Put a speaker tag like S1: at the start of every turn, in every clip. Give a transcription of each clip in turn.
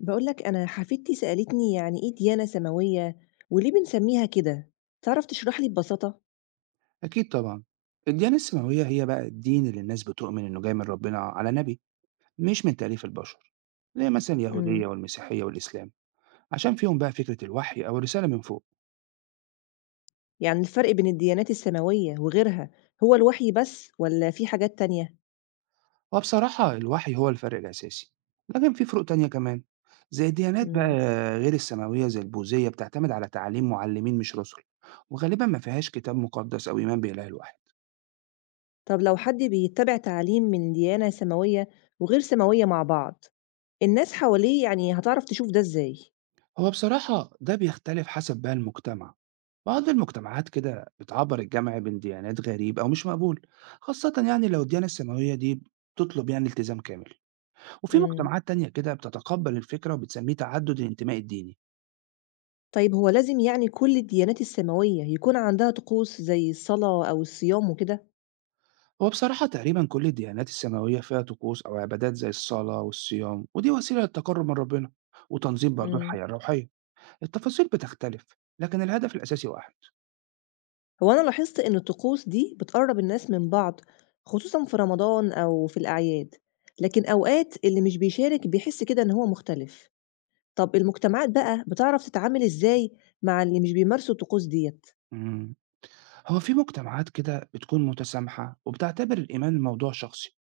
S1: باقول لك أنا حفيدتي سألتني يعني إيه ديانة سماوية وليه بنسميها كده؟ تعرف تشرح لي ببساطة؟
S2: أكيد طبعا. الديانة السماوية هي بقى الدين اللي الناس بتؤمن إنه جاي من ربنا على نبي، مش من تأليف البشر، زي مثلا
S1: إمم،
S2: اليهودية والمسيحية والإسلام، عشان فيهم بقى فكرة الوحي أو الرسالة من فوق.
S1: يعني الفرق بين الديانات السماوية وغيرها هو الوحي بس والّا في حاجات تانية؟
S2: وبصراحة الوحي هو الفرق الأساسي، لكن في فروق تانية كمان، زي الديانات بقى
S1: إمم،
S2: غير السماوية زي البوذية بتعتمد على تعليم معلمين مش رسل، وغالبا ما فيهاش كتاب مقدس أو إيمان بإله الوحي.
S1: طب لو حد بيتبع تعليم من ديانة سماوية وغير سماوية مع بعض، الناس حواليه يعني هتعرف تشوف ده إزاي؟
S2: هو بصراحة ده بيختلف حسب بقى المجتمع. بعض المجتمعات كده بتعبر الجمع بين ديانات غريب أو مش مقبول، خاصة يعني لو الديانة السماوية دي بتطلب يعني التزام كامل. وفي
S1: إمم،
S2: مجتمعات تانية كده بتتقبل الفكرة وبتسميه تعدد الانتماء الديني.
S1: طيب هو لازم يعني كل الديانات السماوية يكون عندها طقوس زي الصلاة أو الصيام وكده؟
S2: هو بصراحة تقريبا كل الديانات السماوية فيها طقوس أو عبادات زي الصلاة والصيام، ودي وسيلة للتقرب من ربنا وتنظيم برضه
S1: إمم.
S2: الحياة الروحية. التفاصيل بتختلف، لكن الهدف الأساسي واحد.
S1: هو أنا لاحظت إن الطقوس دي بتقرب الناس من بعض، خصوصا في رمضان أو في الأعياد، لكن أوقات اللي مش بيشارك بيحس كده إن هو مختلف. طب المجتمعات بقى بتعرف تتعامل إزاي مع اللي مش بيمارسوا الطقوس ديت؟
S2: مم. هو في مجتمعات كده بتكون متسامحة وبتعتبر الإيمان موضوع شخصي،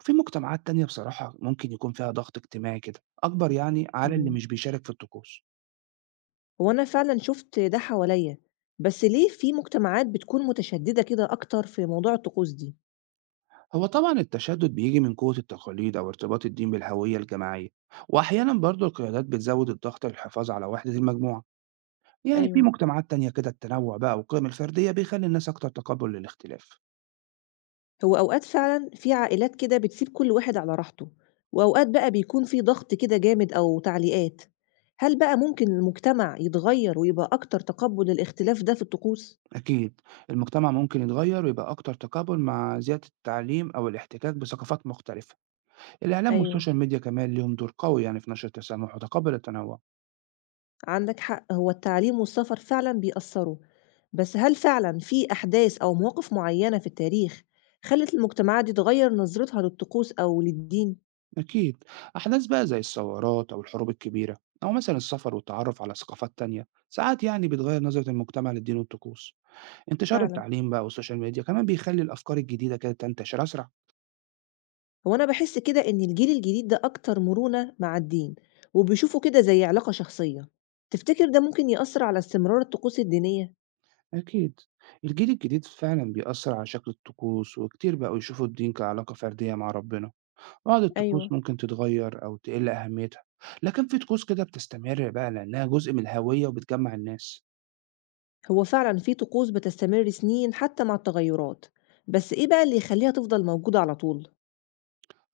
S2: وفي مجتمعات تانية بصراحة ممكن يكون فيها ضغط اجتماعي كده أكبر يعني على اللي
S1: مم.
S2: مش بيشارك في الطقوس.
S1: هو أنا فعلا شفت ده حواليا، بس ليه في مجتمعات بتكون متشددة كده أكتر في موضوع الطقوس دي؟
S2: هو طبعا التشدد بيجي من قوة التقاليد أو ارتباط الدين بالهوية الجماعية، وأحيانا برضو القيادات بتزود الضغط للحفاظ على وحدة المجموعة. يعني في
S1: أيوه،
S2: مجتمعات تانية كده التنوع بقى والقيم الفردية بيخلي الناس أكتر تقبل للاختلاف.
S1: هو أوقات فعلًا في عائلات كده بتسيب كل واحد على راحته، وأوقات بقى بيكون في ضغط كده جامد أو تعليقات، هل بقى ممكن المجتمع يتغير ويبقى أكتر تقبُّل للاختلاف ده في الطقوس؟
S2: أكيد، المجتمع ممكن يتغير ويبقى أكتر تقبل مع زيادة التعليم أو الاحتكاك بثقافات مختلفة. الإعلام
S1: أيوه،
S2: والسوشيال ميديا كمان ليهم دور قوي يعني في نشر التسامح وتقبل التنوع.
S1: عندك حق، هو التعليم والسفر فعلًا بيأثّروا، بس هل فعلًا في أحداث أو مواقف معيّنة في التاريخ خلّت المجتمعات دي تغيّر نظرتها للطقوس أو للدين؟
S2: أكيد، أحداث بقى زي الثورات أو الحروب الكبيرة، أو مثلا السفر والتعرف على ثقافات تانية ساعات يعني بتغير نظرة المجتمع للدين والطقوس. انتشار
S1: فعلًا.
S2: التعليم بقى والسوشيال ميديا كمان بيخلي الأفكار الجديدة كده تنتشر أسرع.
S1: هو أنا باحس كده إن الجيل الجديد ده أكتر مرونة مع الدين، وبيشوفوا كده زي علاقة شخصية، تفتكر ده ممكن يأثر على استمرار الطقوس الدينية؟
S2: أكيد، الجيل الجديد فعلا بيأثر على شكل الطقوس، وكتير بقوا يشوفوا الدين كعلاقة فردية مع ربنا. بعض
S1: أيوه.
S2: الطقوس ممكن تتغير أو تقل أهميتها، لكن في طقوس كده بتستمر بقى لأنها جزء من الهوية وبتجمع الناس.
S1: هو فعلا في طقوس بتستمر سنين حتى مع التغيرات، بس إيه بقى اللي يخليها تفضل موجودة على طول؟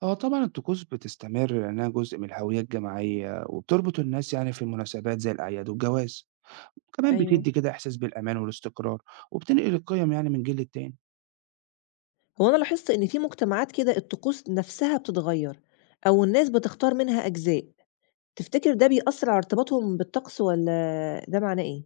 S2: آه طبعًا، الطقوس بتستمر لأنها جزء من الهوية الجماعية، وبتربط الناس يعني في المناسبات زي الأعياد والجواز، وكمان
S1: أيوه،
S2: بتدّي كده إحساس بالأمان والاستقرار، وبتنقل القيم يعني من جيل للتاني.
S1: هو أنا لاحظت إن في مجتمعات كده الطقوس نفسها بتتغير أو الناس بتختار منها أجزاء، تفتكر ده بيأثر على ارتباطهم بالطقس ولا ده معناه إيه؟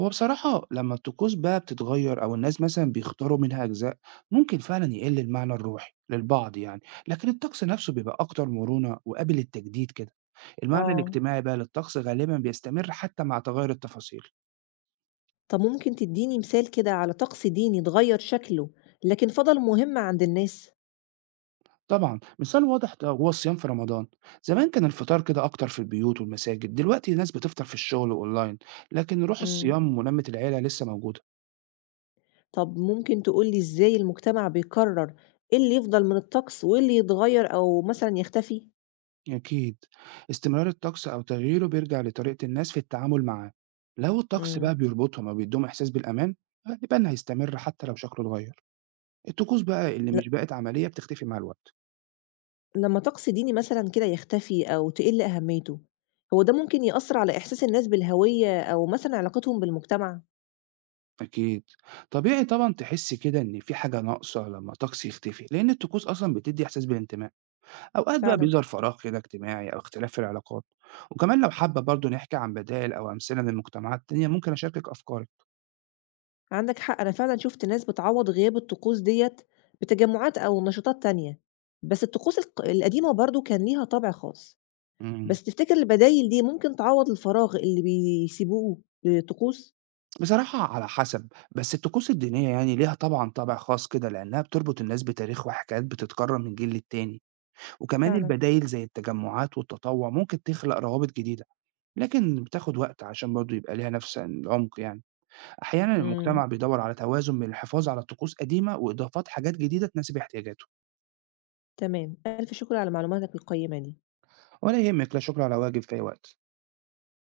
S2: هو بصراحة لمّا الطقوس بقى بتتغيّر أو الناس مثلًا بيختاروا منها أجزاء، ممكن فعلًا يقل المعنى الروحي للبعض يعني، لكن الطقس نفسه بيبقى أكتر مرونة وقابل للتجديد كده. المعنى
S1: آه.
S2: الاجتماعي بقى للطقس غالبًا بيستمر حتى مع تغيّر التفاصيل.
S1: طب ممكن تدّيني مثال كده على طقس ديني اتغيّر شكله، لكن فضل مهم عند الناس؟
S2: طبعًا، مثال واضح ده هو الصيام في رمضان، زمان كان الفطار كده أكتر في البيوت والمساجد، دلوقتي الناس بتفطر في الشغل وأونلاين، لكن روح
S1: إمم.
S2: الصيام ولمة العيلة لسه موجودة.
S1: طب ممكن تقول لي إزاي المجتمع بيقرر إيه اللي يفضل من الطقس وإيه اللي يتغيّر أو مثلًا يختفي؟
S2: أكيد، استمرار الطقس أو تغييره بيرجع لطريقة الناس في التعامل معاه. لو الطقس
S1: إمم.
S2: بقى بيربطهم أو بيديهم إحساس بالأمان غالبًا هيستمر حتى لو شكله اتغير. الطقوس بقى اللي
S1: ل
S2: مش بقت عملية بتختفي مع الوقت.
S1: لمّا طقس ديني مثلًا كده يختفي أو تقِل أهميته، هو ده ممكن يأثّر على إحساس الناس بالهوية أو مثلًا علاقتهم بالمجتمع؟
S2: أكيد، طبيعي طبعًا تحس كده إن في حاجة ناقصة لما الطقس يختفي، لأن الطقوس أصلًا بتدي إحساس بالانتماء. أوقات بقى
S1: فعلًا.
S2: بيظهر فراغ كده اجتماعي أو اختلاف في العلاقات، وكمان لو حابة برضه نحكي عن بدائل أو أمثلة من مجتمعات تانية ممكن أشاركك أفكاري.
S1: عندك حق، أنا فعلًا شُفت ناس بتعوّض غياب الطقوس ديّة بتجمُّعات أو نشاطات تانية، بس الطقوس القديمة برضه كان ليها طابع خاص،
S2: مم.
S1: بس تفتكر البدايل دي ممكن تعوّض الفراغ اللي بيسيبوه للطقوس؟
S2: بصراحة على حسب، بس الطقوس الدينية يعني ليها طبعا طابع خاص كده لأنها بتربط الناس بتاريخ وحكايات بتتكرر من جيل للتاني. وكمان
S1: فعلًا.
S2: البدائل زي التجمعات والتطوع ممكن تخلق روابط جديدة، لكن بتاخد وقت عشان برضه يبقى ليها نفس العمق يعني. أحيانا
S1: إمم،
S2: المجتمع بيدور على توازن بين الحفاظ على طقوس قديمة وإضافات حاجات جديدة تناسب احتياجاته.
S1: تمام، ألف شكر على معلوماتك القيّمة دي.
S2: ولا يهمك، لا شكر على واجب، في أي وقت.